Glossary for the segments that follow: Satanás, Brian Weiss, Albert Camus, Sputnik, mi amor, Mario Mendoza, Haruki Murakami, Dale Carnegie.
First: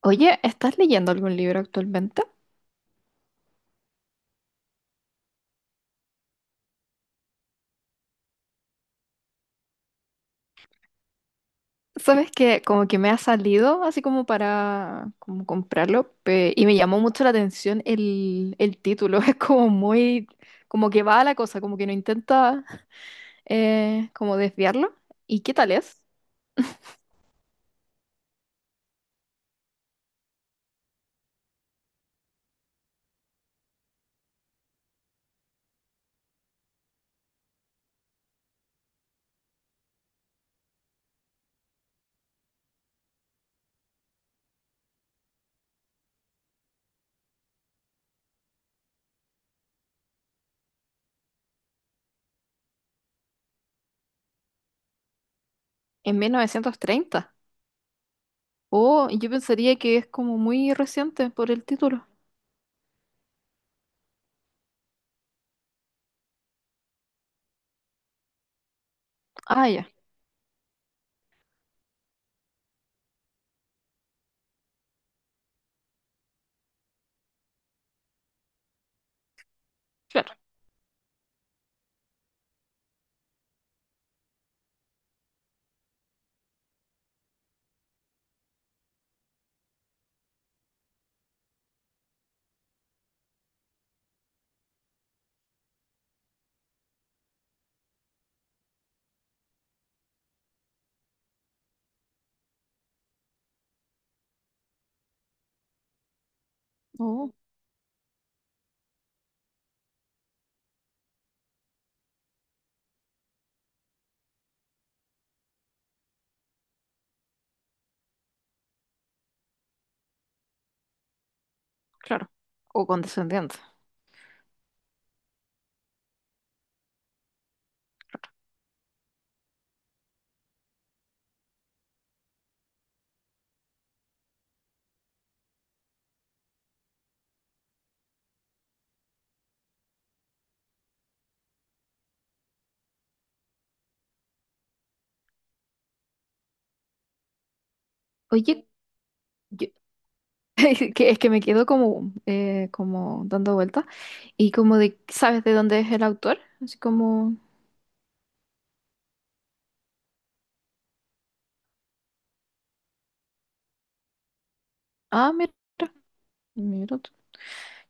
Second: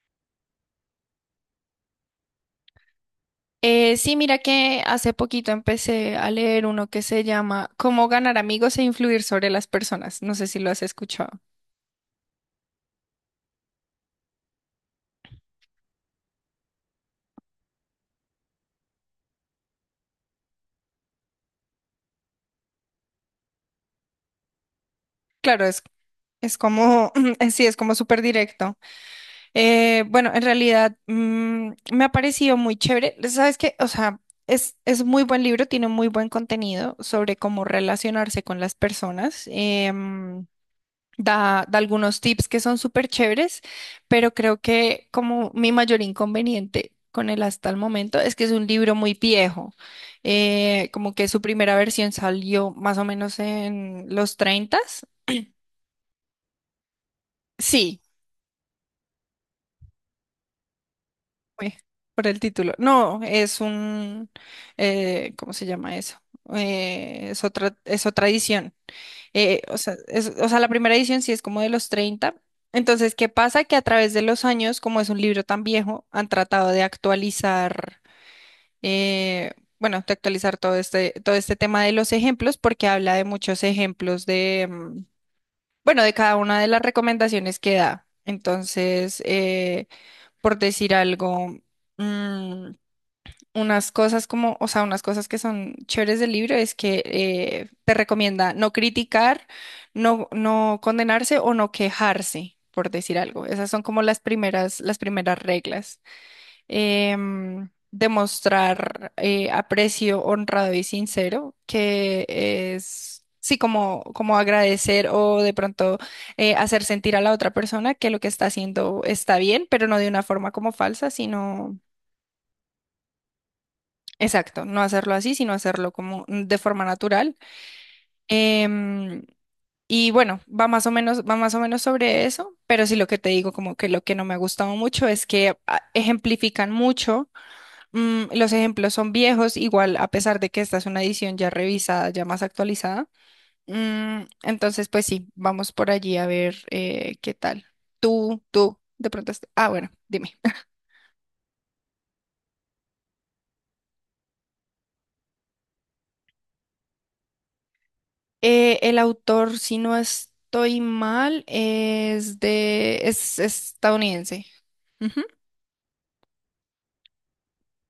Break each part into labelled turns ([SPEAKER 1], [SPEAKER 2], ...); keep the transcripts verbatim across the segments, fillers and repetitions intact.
[SPEAKER 1] Oye, ¿estás leyendo algún libro actualmente?
[SPEAKER 2] Eh, sí, mira que hace poquito empecé a leer uno que se llama Cómo ganar amigos e influir sobre las personas. No sé si lo has escuchado.
[SPEAKER 1] Sabes que como que me ha salido así como para como comprarlo pe- y me llamó mucho la atención el, el título. Es como muy, como que va a la cosa, como que no intenta eh, como desviarlo. ¿Y qué
[SPEAKER 2] Claro,
[SPEAKER 1] tal
[SPEAKER 2] es,
[SPEAKER 1] es?
[SPEAKER 2] es como, eh, sí, es como súper directo. Eh, bueno, en realidad mm, me ha parecido muy chévere. ¿Sabes qué? O sea, es, es muy buen libro, tiene muy buen contenido sobre cómo relacionarse con las personas. Em, da, da algunos tips que son súper chéveres, pero creo que como mi mayor inconveniente con él hasta el momento es que es un libro muy viejo, eh, como que su primera versión salió más o menos en los treinta.
[SPEAKER 1] En mil novecientos treinta.
[SPEAKER 2] Sí,
[SPEAKER 1] Oh, yo pensaría que es como muy reciente por el
[SPEAKER 2] uy,
[SPEAKER 1] título.
[SPEAKER 2] por el título. No, es un, eh, ¿cómo se llama eso? Eh, es otra, es otra edición. Eh,
[SPEAKER 1] Ah,
[SPEAKER 2] o
[SPEAKER 1] ya,
[SPEAKER 2] sea, es- o sea, la primera edición sí es como de los treinta. Entonces, ¿qué pasa? Que a través de los años, como es un libro tan viejo, han tratado de actualizar, eh, bueno, de
[SPEAKER 1] claro.
[SPEAKER 2] actualizar todo este, todo este tema de los ejemplos, porque habla de muchos ejemplos de, mm, bueno, de cada una de las recomendaciones que da. Entonces, eh, por decir algo, mm, unas cosas como, o sea, unas cosas que son chéveres del libro es que eh, te recomienda no criticar, no, no condenarse o no quejarse, por decir algo. Esas son como las primeras, las primeras reglas.
[SPEAKER 1] Oh,
[SPEAKER 2] Em, demostrar eh, aprecio honrado y sincero, que es... Sí, como, como agradecer o de pronto eh, hacer sentir a la otra persona que lo que está haciendo está bien, pero no de una forma como falsa, sino
[SPEAKER 1] claro. O condescendiente.
[SPEAKER 2] exacto, no hacerlo así, sino hacerlo como de forma natural. Em, y bueno, va más o menos, va más o menos sobre eso, pero sí lo que te digo, como que lo que no me ha gustado mucho es que ah, ejemplifican mucho, mm, los ejemplos son viejos, igual a pesar de que esta es una edición ya revisada, ya más actualizada. Mm, entonces, pues sí, vamos por allí a ver eh, qué tal. Tú,
[SPEAKER 1] Oye,
[SPEAKER 2] tú, de pronto, est-
[SPEAKER 1] yo,
[SPEAKER 2] ah, bueno, dime.
[SPEAKER 1] Es que, es que me quedo como, eh, como dando vueltas y como de, ¿sabes de dónde es el autor? Así como,
[SPEAKER 2] Eh, el autor, si no estoy mal, es de, es estadounidense. Ujú.
[SPEAKER 1] ah, mira, mira tú.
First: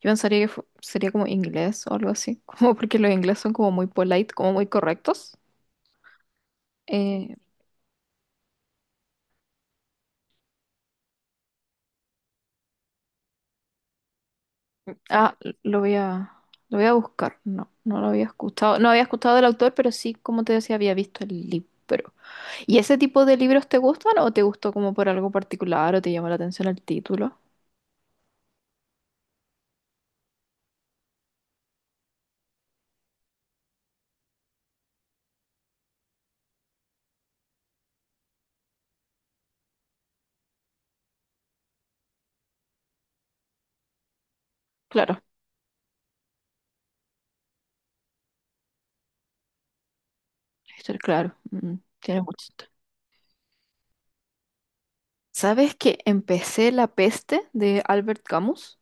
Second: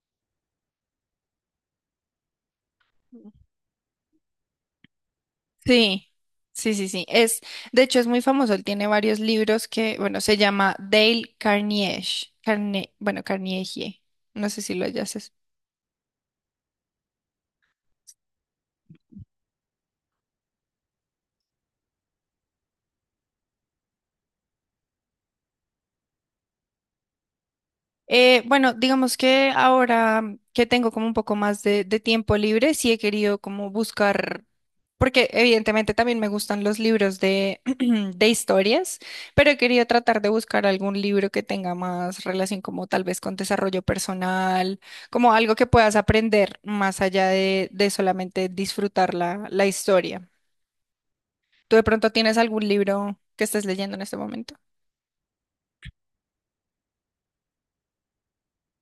[SPEAKER 1] Yo pensaría que fu- sería como inglés o algo así, como porque los ingleses son como muy polite, como muy correctos.
[SPEAKER 2] Sí, sí, sí, sí.
[SPEAKER 1] Eh,
[SPEAKER 2] Es, de hecho, es muy famoso. Él tiene varios libros que, bueno, se llama Dale Carnegie. Carne, bueno, Carnegie. No sé si lo hayas
[SPEAKER 1] ah, lo voy a, lo voy a buscar. No, no lo había escuchado. No había escuchado del autor, pero sí, como te decía, había visto el libro. ¿Y ese tipo de libros te gustan o te gustó como por algo particular o te llamó la atención el título?
[SPEAKER 2] Eh, bueno, digamos que ahora que tengo como un poco más de, de tiempo libre, sí he querido como buscar, porque evidentemente también me gustan los libros de, de historias, pero he querido tratar de buscar algún libro que tenga más relación como tal vez con desarrollo personal,
[SPEAKER 1] Claro.
[SPEAKER 2] como algo que puedas aprender más allá de, de solamente disfrutar la, la historia.
[SPEAKER 1] Esto, claro,
[SPEAKER 2] ¿Tú
[SPEAKER 1] mm,
[SPEAKER 2] de pronto
[SPEAKER 1] tiene
[SPEAKER 2] tienes
[SPEAKER 1] mucho
[SPEAKER 2] algún
[SPEAKER 1] sentido.
[SPEAKER 2] libro que estés leyendo en este momento?
[SPEAKER 1] ¿Sabes que empecé La peste de Albert Camus,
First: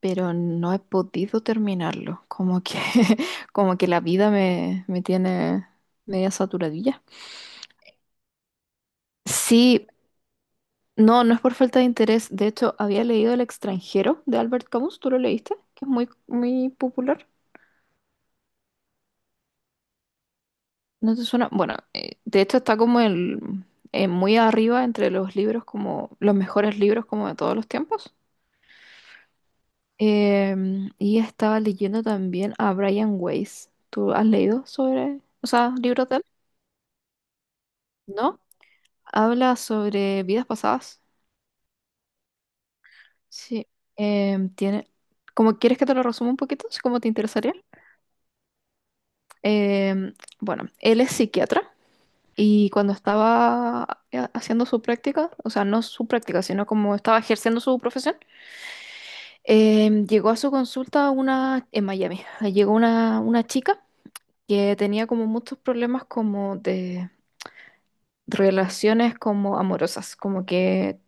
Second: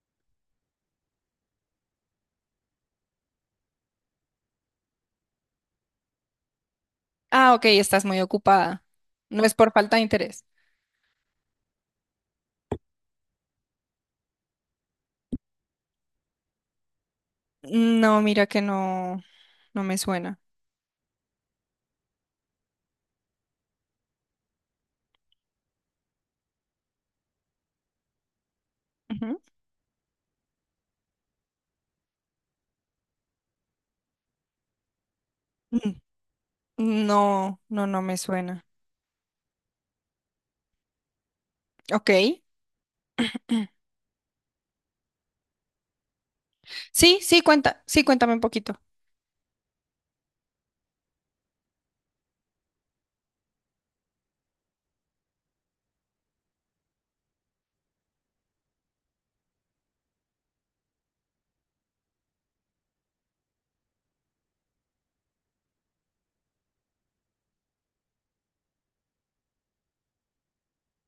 [SPEAKER 1] pero no he podido terminarlo? Como que, como que la vida me, me tiene media saturadilla.
[SPEAKER 2] Ah, ok, estás muy ocupada. No es por
[SPEAKER 1] Sí,
[SPEAKER 2] falta de interés.
[SPEAKER 1] no, no es por falta de interés. De hecho, había leído El extranjero de Albert Camus, ¿tú lo leíste? Que es muy, muy popular.
[SPEAKER 2] No, mira que no, no me suena.
[SPEAKER 1] ¿No te suena? Bueno, eh, de hecho está como el, eh, muy arriba entre los libros, como los mejores libros como de todos los tiempos.
[SPEAKER 2] Ujú.
[SPEAKER 1] Em, y estaba leyendo también a Brian Weiss. ¿Tú has leído sobre, o sea,
[SPEAKER 2] Mm,
[SPEAKER 1] libros de él?
[SPEAKER 2] No, no, no me
[SPEAKER 1] ¿No?
[SPEAKER 2] suena.
[SPEAKER 1] Habla sobre vidas pasadas.
[SPEAKER 2] Ok.
[SPEAKER 1] Sí. Em, tiene, como quieres que te lo resuma un poquito, si como te
[SPEAKER 2] Sí, sí,
[SPEAKER 1] interesaría.
[SPEAKER 2] cuenta, sí, cuéntame un poquito.
[SPEAKER 1] Em, bueno, él es psiquiatra y cuando estaba eh, haciendo su práctica, o sea, no su práctica, sino como estaba ejerciendo su profesión, em, llegó a su consulta una en Miami. Llegó una, una chica que tenía como muchos problemas como de relaciones como amorosas, como que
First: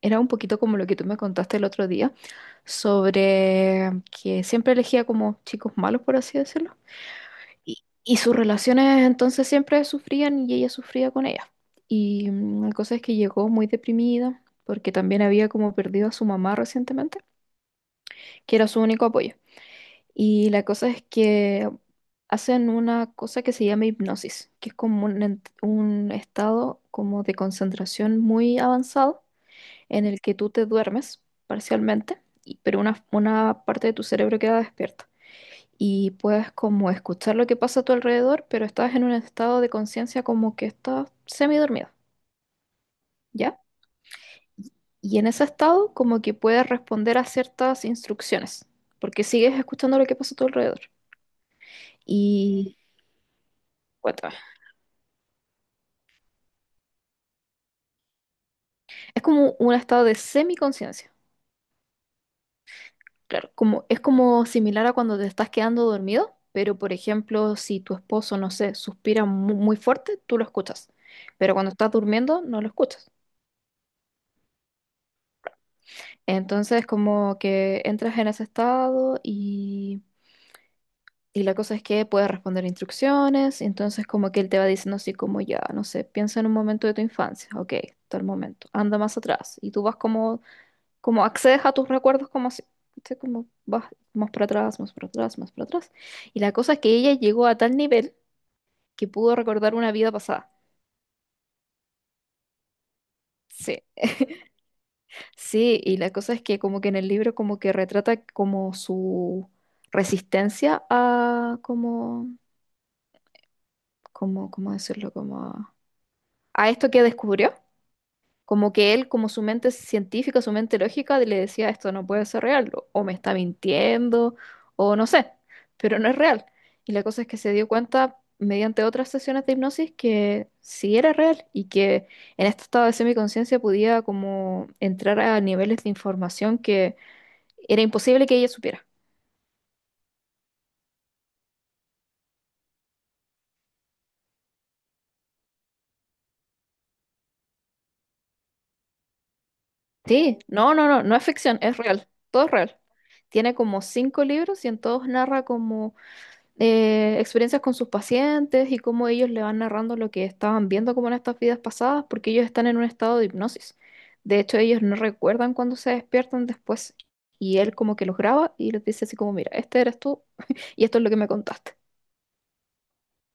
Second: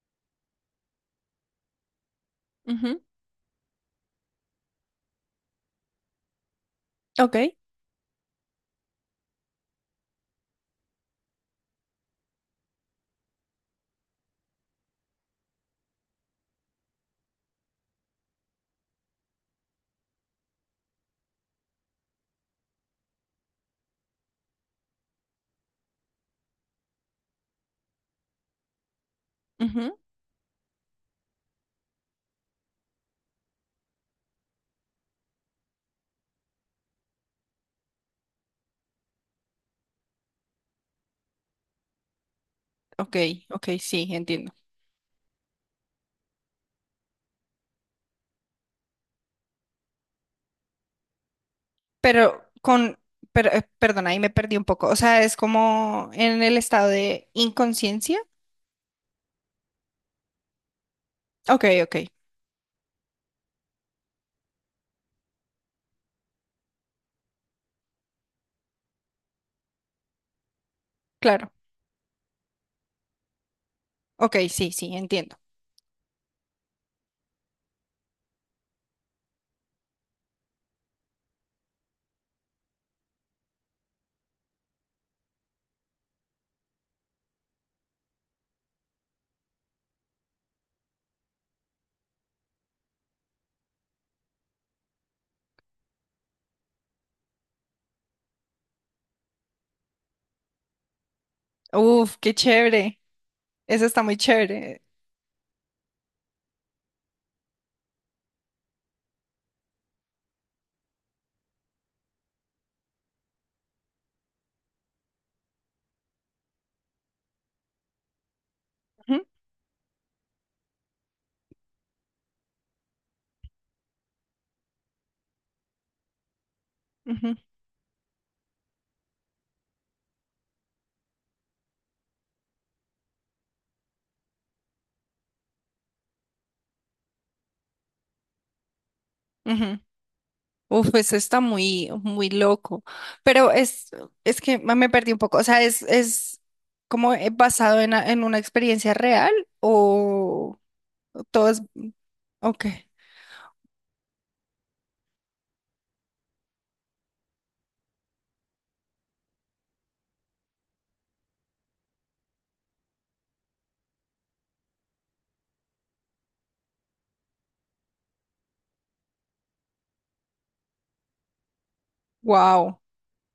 [SPEAKER 1] era un poquito como lo que tú me contaste el otro día,
[SPEAKER 2] Ujú,
[SPEAKER 1] sobre que siempre elegía como chicos malos, por así decirlo,
[SPEAKER 2] ok,
[SPEAKER 1] y, y sus relaciones entonces siempre sufrían y ella sufría con ella. Y mm, la cosa es que llegó muy deprimida porque también había como perdido a su mamá recientemente, que era su único apoyo. Y la cosa es que hacen una cosa que se llama hipnosis, que es como un, ent- un estado como de concentración muy avanzado
[SPEAKER 2] ujú,
[SPEAKER 1] en el que tú te duermes parcialmente, y- pero una, una parte de tu cerebro queda despierta. Y puedes como escuchar lo que pasa a tu alrededor, pero estás en un estado de conciencia como que estás semidormido,
[SPEAKER 2] ok,
[SPEAKER 1] ¿ya?
[SPEAKER 2] ok, sí, entiendo.
[SPEAKER 1] Y en ese estado como que puedes responder a ciertas instrucciones, porque sigues escuchando lo que pasa a tu alrededor.
[SPEAKER 2] Pero
[SPEAKER 1] Y
[SPEAKER 2] con, pero, eh, perdona, ahí me
[SPEAKER 1] bueno,
[SPEAKER 2] perdí un poco. O sea, es como en el estado de inconsciencia.
[SPEAKER 1] es como un estado de semiconciencia.
[SPEAKER 2] Ok, ok,
[SPEAKER 1] Claro, como, es como similar a cuando te estás quedando dormido, pero por ejemplo, si tu esposo, no sé, suspira mu- muy, fuerte, tú lo escuchas,
[SPEAKER 2] claro.
[SPEAKER 1] pero cuando estás durmiendo no lo escuchas.
[SPEAKER 2] Ok, sí, sí, entiendo.
[SPEAKER 1] Entonces, como que entras en ese estado y, y la cosa es que puedes responder instrucciones, entonces como que él te va diciendo así como ya, no sé, piensa en un momento de tu infancia, ok, tal momento, anda más atrás, y tú vas como como accedes a tus recuerdos como si, ¿cachai? Como vas más para atrás, más para atrás, más para atrás. Y la cosa es que ella llegó a tal nivel que pudo recordar una vida pasada.
[SPEAKER 2] Uf, qué chévere.
[SPEAKER 1] Sí.
[SPEAKER 2] Eso está muy chévere.
[SPEAKER 1] Sí, y la cosa es que como que en el libro como que retrata como su resistencia a como, como, ¿cómo decirlo? Como a, a esto que descubrió. Como que él,
[SPEAKER 2] Ujú,
[SPEAKER 1] como su mente científica, su mente lógica, le decía, esto no puede ser real, o o me está mintiendo, o no sé, pero no es real. Y la cosa es
[SPEAKER 2] ujú,
[SPEAKER 1] que se dio cuenta mediante otras sesiones de hipnosis que sí era real y que en este estado de semiconciencia podía como entrar a niveles de información que era imposible que ella supiera.
[SPEAKER 2] ujú. Uf, eso está muy, muy loco. Pero es, es que me me perdí un poco. O sea, es, es como eh, basado en, a- en una experiencia real
[SPEAKER 1] Sí,
[SPEAKER 2] o
[SPEAKER 1] no, no, no, no es
[SPEAKER 2] todo
[SPEAKER 1] ficción,
[SPEAKER 2] es,
[SPEAKER 1] es real, todo es
[SPEAKER 2] ok.
[SPEAKER 1] real. Tiene como cinco libros y en todos narra como eh, experiencias con sus pacientes y cómo ellos le van narrando lo que estaban viendo como en estas vidas pasadas, porque ellos están en un estado de hipnosis. De hecho, ellos no recuerdan cuando se despiertan después. Y él como que los graba y les dice así como, mira, este eres tú y esto es lo que me contaste.
[SPEAKER 2] Wow.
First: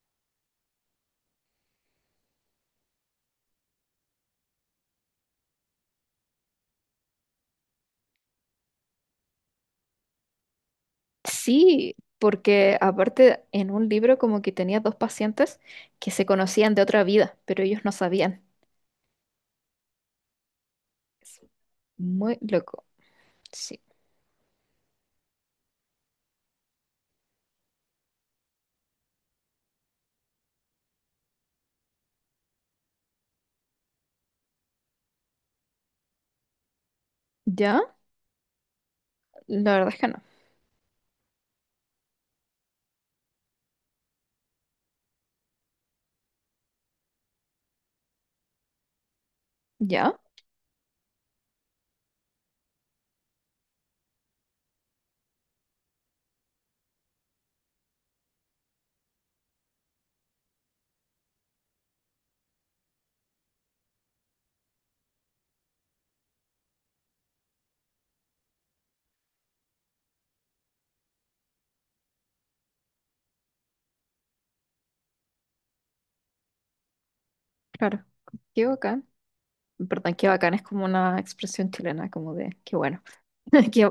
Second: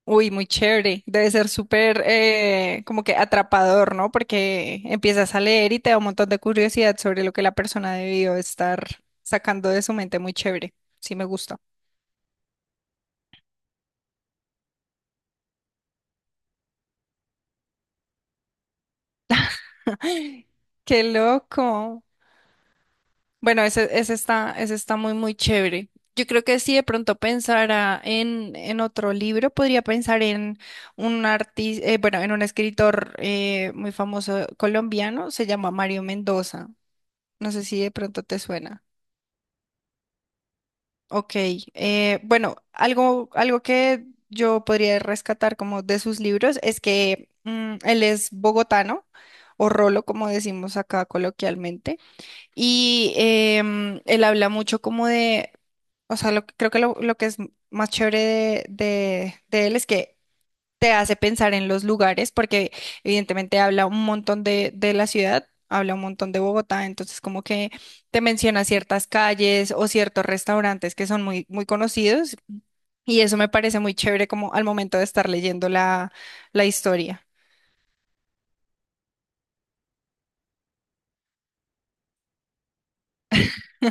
[SPEAKER 2] Uy, muy chévere. Debe ser súper eh, como que atrapador, ¿no? Porque empiezas a leer y te da un montón de curiosidad sobre lo que la persona debió estar sacando de su mente. Muy chévere. Sí, me gusta.
[SPEAKER 1] Sí, porque aparte en un libro como que tenía dos pacientes que se conocían de otra vida, pero ellos no sabían.
[SPEAKER 2] Qué
[SPEAKER 1] Es
[SPEAKER 2] loco.
[SPEAKER 1] muy loco.
[SPEAKER 2] Bueno,
[SPEAKER 1] Sí.
[SPEAKER 2] ese, ese está, ese está muy, muy chévere. Yo creo que si de pronto pensara en, en otro libro, podría pensar en un artista, bueno, en un escritor eh, muy famoso colombiano, se llama Mario Mendoza. No sé si
[SPEAKER 1] ¿Ya?
[SPEAKER 2] de pronto te suena.
[SPEAKER 1] La verdad es que no.
[SPEAKER 2] Ok, eh, bueno, algo, algo que yo podría rescatar como de sus libros es que mm, él es bogotano o rolo,
[SPEAKER 1] ¿Ya?
[SPEAKER 2] como decimos acá coloquialmente. Y em, él habla mucho como de, o sea, lo, que- creo que lo, lo que es más chévere de, de- de él es que te hace pensar en los lugares, porque evidentemente habla un montón de, de la ciudad, habla un montón de Bogotá, entonces como que te menciona ciertas calles o ciertos restaurantes que son muy, muy conocidos, y eso me parece muy chévere como al momento de estar leyendo la, la historia.
[SPEAKER 1] Claro. Qué acá en verdad, qué bacán, es como una expresión chilena, como de qué bueno, qué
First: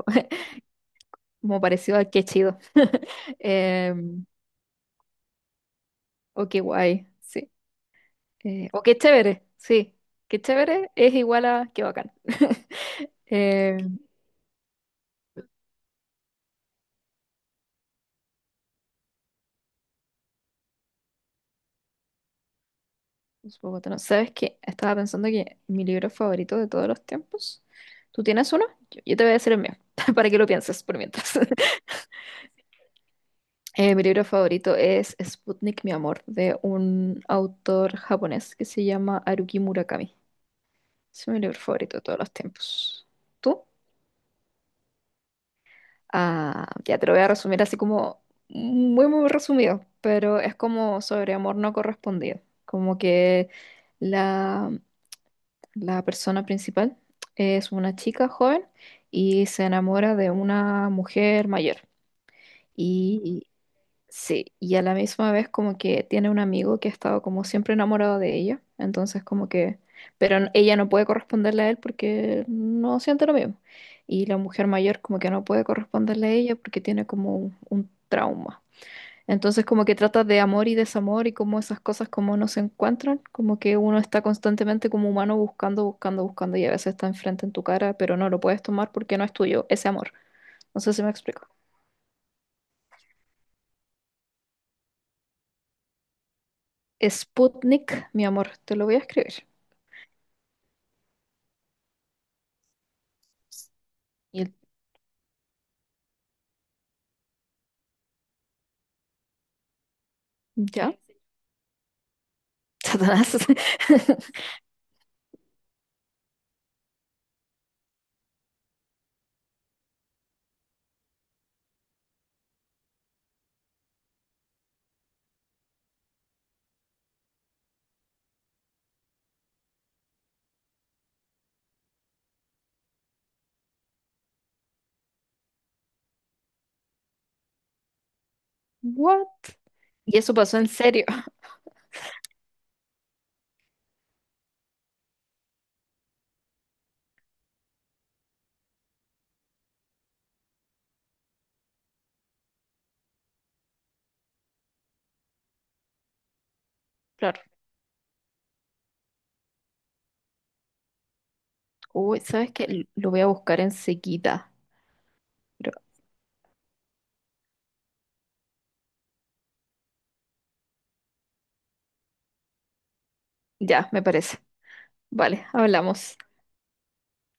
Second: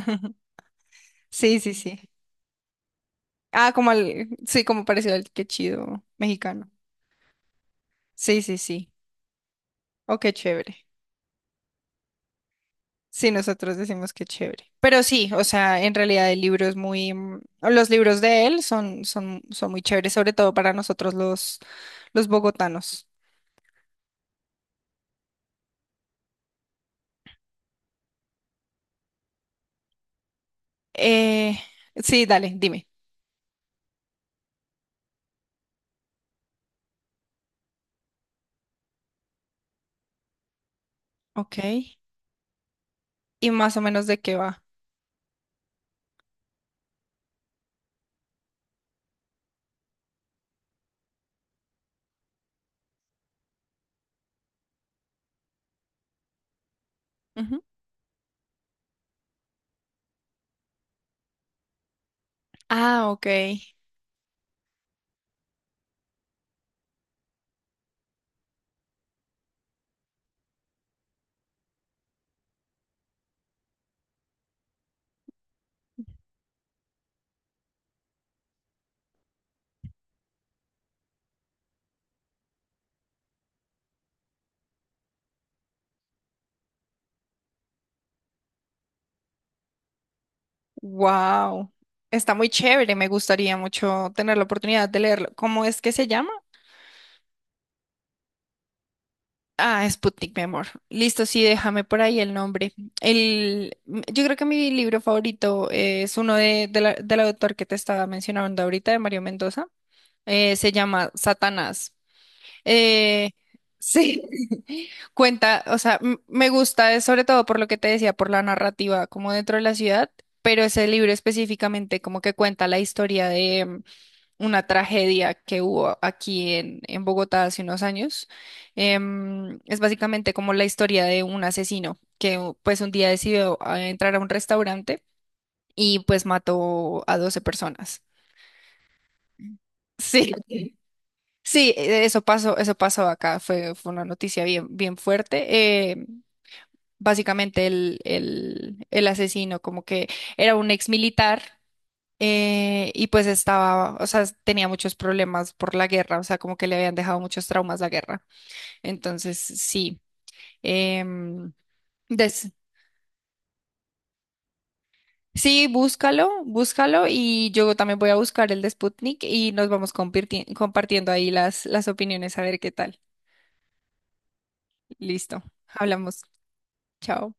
[SPEAKER 2] Sí,
[SPEAKER 1] como
[SPEAKER 2] sí,
[SPEAKER 1] parecido
[SPEAKER 2] sí.
[SPEAKER 1] a qué chido,
[SPEAKER 2] Ah, como
[SPEAKER 1] em,
[SPEAKER 2] al, sí, como parecido al que chido
[SPEAKER 1] o qué
[SPEAKER 2] mexicano.
[SPEAKER 1] guay, sí,
[SPEAKER 2] Sí, sí,
[SPEAKER 1] eh, o
[SPEAKER 2] sí.
[SPEAKER 1] qué chévere, sí,
[SPEAKER 2] Oh, qué
[SPEAKER 1] qué
[SPEAKER 2] chévere.
[SPEAKER 1] chévere es igual a qué bacán.
[SPEAKER 2] Sí, nosotros
[SPEAKER 1] Em,
[SPEAKER 2] decimos que chévere. Pero sí, o sea, en realidad el libro es muy, mm, los libros de él son, son, son muy chéveres, sobre todo para nosotros los, los bogotanos.
[SPEAKER 1] es bogotano. ¿Sabes qué? Estaba pensando que mi libro favorito de todos los tiempos, ¿tú tienes uno? Yo, yo te voy a decir el mío, para que lo pienses por mientras.
[SPEAKER 2] Eh, sí, dale, dime.
[SPEAKER 1] Eh, mi libro favorito es Sputnik, mi amor, de un autor japonés que se llama Haruki Murakami. Es mi
[SPEAKER 2] Ok.
[SPEAKER 1] libro favorito de todos los tiempos.
[SPEAKER 2] ¿Y
[SPEAKER 1] ¿Tú?
[SPEAKER 2] más o menos de qué va?
[SPEAKER 1] Ah, ya te lo voy a resumir así como muy, muy resumido, pero es como sobre amor no correspondido. Como que la, la persona principal
[SPEAKER 2] Ujú.
[SPEAKER 1] es una chica joven y se enamora de una mujer mayor.
[SPEAKER 2] Ah, ok.
[SPEAKER 1] Y, sí, y a la misma vez como que tiene un amigo que ha estado como siempre enamorado de ella, entonces como que, pero n- ella no puede corresponderle a él porque no siente lo mismo. Y la mujer mayor como que no puede corresponderle a ella porque tiene como un, un trauma. Entonces como que trata de amor y desamor y como esas cosas como no se encuentran, como que uno está constantemente como humano buscando, buscando, buscando y a veces está enfrente en tu cara, pero no lo puedes tomar porque no es tuyo ese amor. No sé si me explico.
[SPEAKER 2] Wow. Está muy chévere. Me gustaría mucho tener la oportunidad de leerlo. ¿Cómo es que se llama?
[SPEAKER 1] Sputnik, mi amor, te lo voy a escribir.
[SPEAKER 2] Ah, Sputnik, mi amor. Listo, sí, déjame por ahí el nombre. El, m- yo creo
[SPEAKER 1] Y
[SPEAKER 2] que
[SPEAKER 1] él,
[SPEAKER 2] mi libro favorito es uno de, de la- del autor que te estaba mencionando ahorita, de Mario Mendoza. Eh, se
[SPEAKER 1] ¿ya?
[SPEAKER 2] llama Satanás. Eh,
[SPEAKER 1] Satanás.
[SPEAKER 2] sí, cuenta, o sea, m- me gusta, eh, sobre todo por lo que te decía, por la narrativa como dentro de la ciudad, pero ese libro específicamente como que cuenta la historia una tragedia que hubo aquí en, en Bogotá hace unos años. Em, es básicamente como la historia de un asesino que u- pues un día decidió ah, entrar a un restaurante y pues mató a doce personas.
[SPEAKER 1] What? Y
[SPEAKER 2] Sí.
[SPEAKER 1] eso pasó en
[SPEAKER 2] Ok.
[SPEAKER 1] serio.
[SPEAKER 2] Sí, e- e, eso pasó, eso pasó acá, fue, fue una noticia bien, bien fuerte. Em, básicamente el, el, el asesino como que era un ex militar, eh, y pues estaba, o sea, tenía muchos problemas por la guerra, o sea, como que le habían dejado
[SPEAKER 1] Claro.
[SPEAKER 2] muchos traumas la guerra. Entonces, sí. em,
[SPEAKER 1] Uy, ¿sabes
[SPEAKER 2] des-
[SPEAKER 1] qué? Lo voy a buscar enseguida.
[SPEAKER 2] sí,
[SPEAKER 1] Pero
[SPEAKER 2] búscalo, búscalo y yo también voy a buscar el de Sputnik y nos vamos comparti- compartiendo ahí las, las opiniones a ver qué tal.
[SPEAKER 1] ya, me parece.
[SPEAKER 2] Listo,
[SPEAKER 1] Vale, hablamos.
[SPEAKER 2] hablamos. Chao.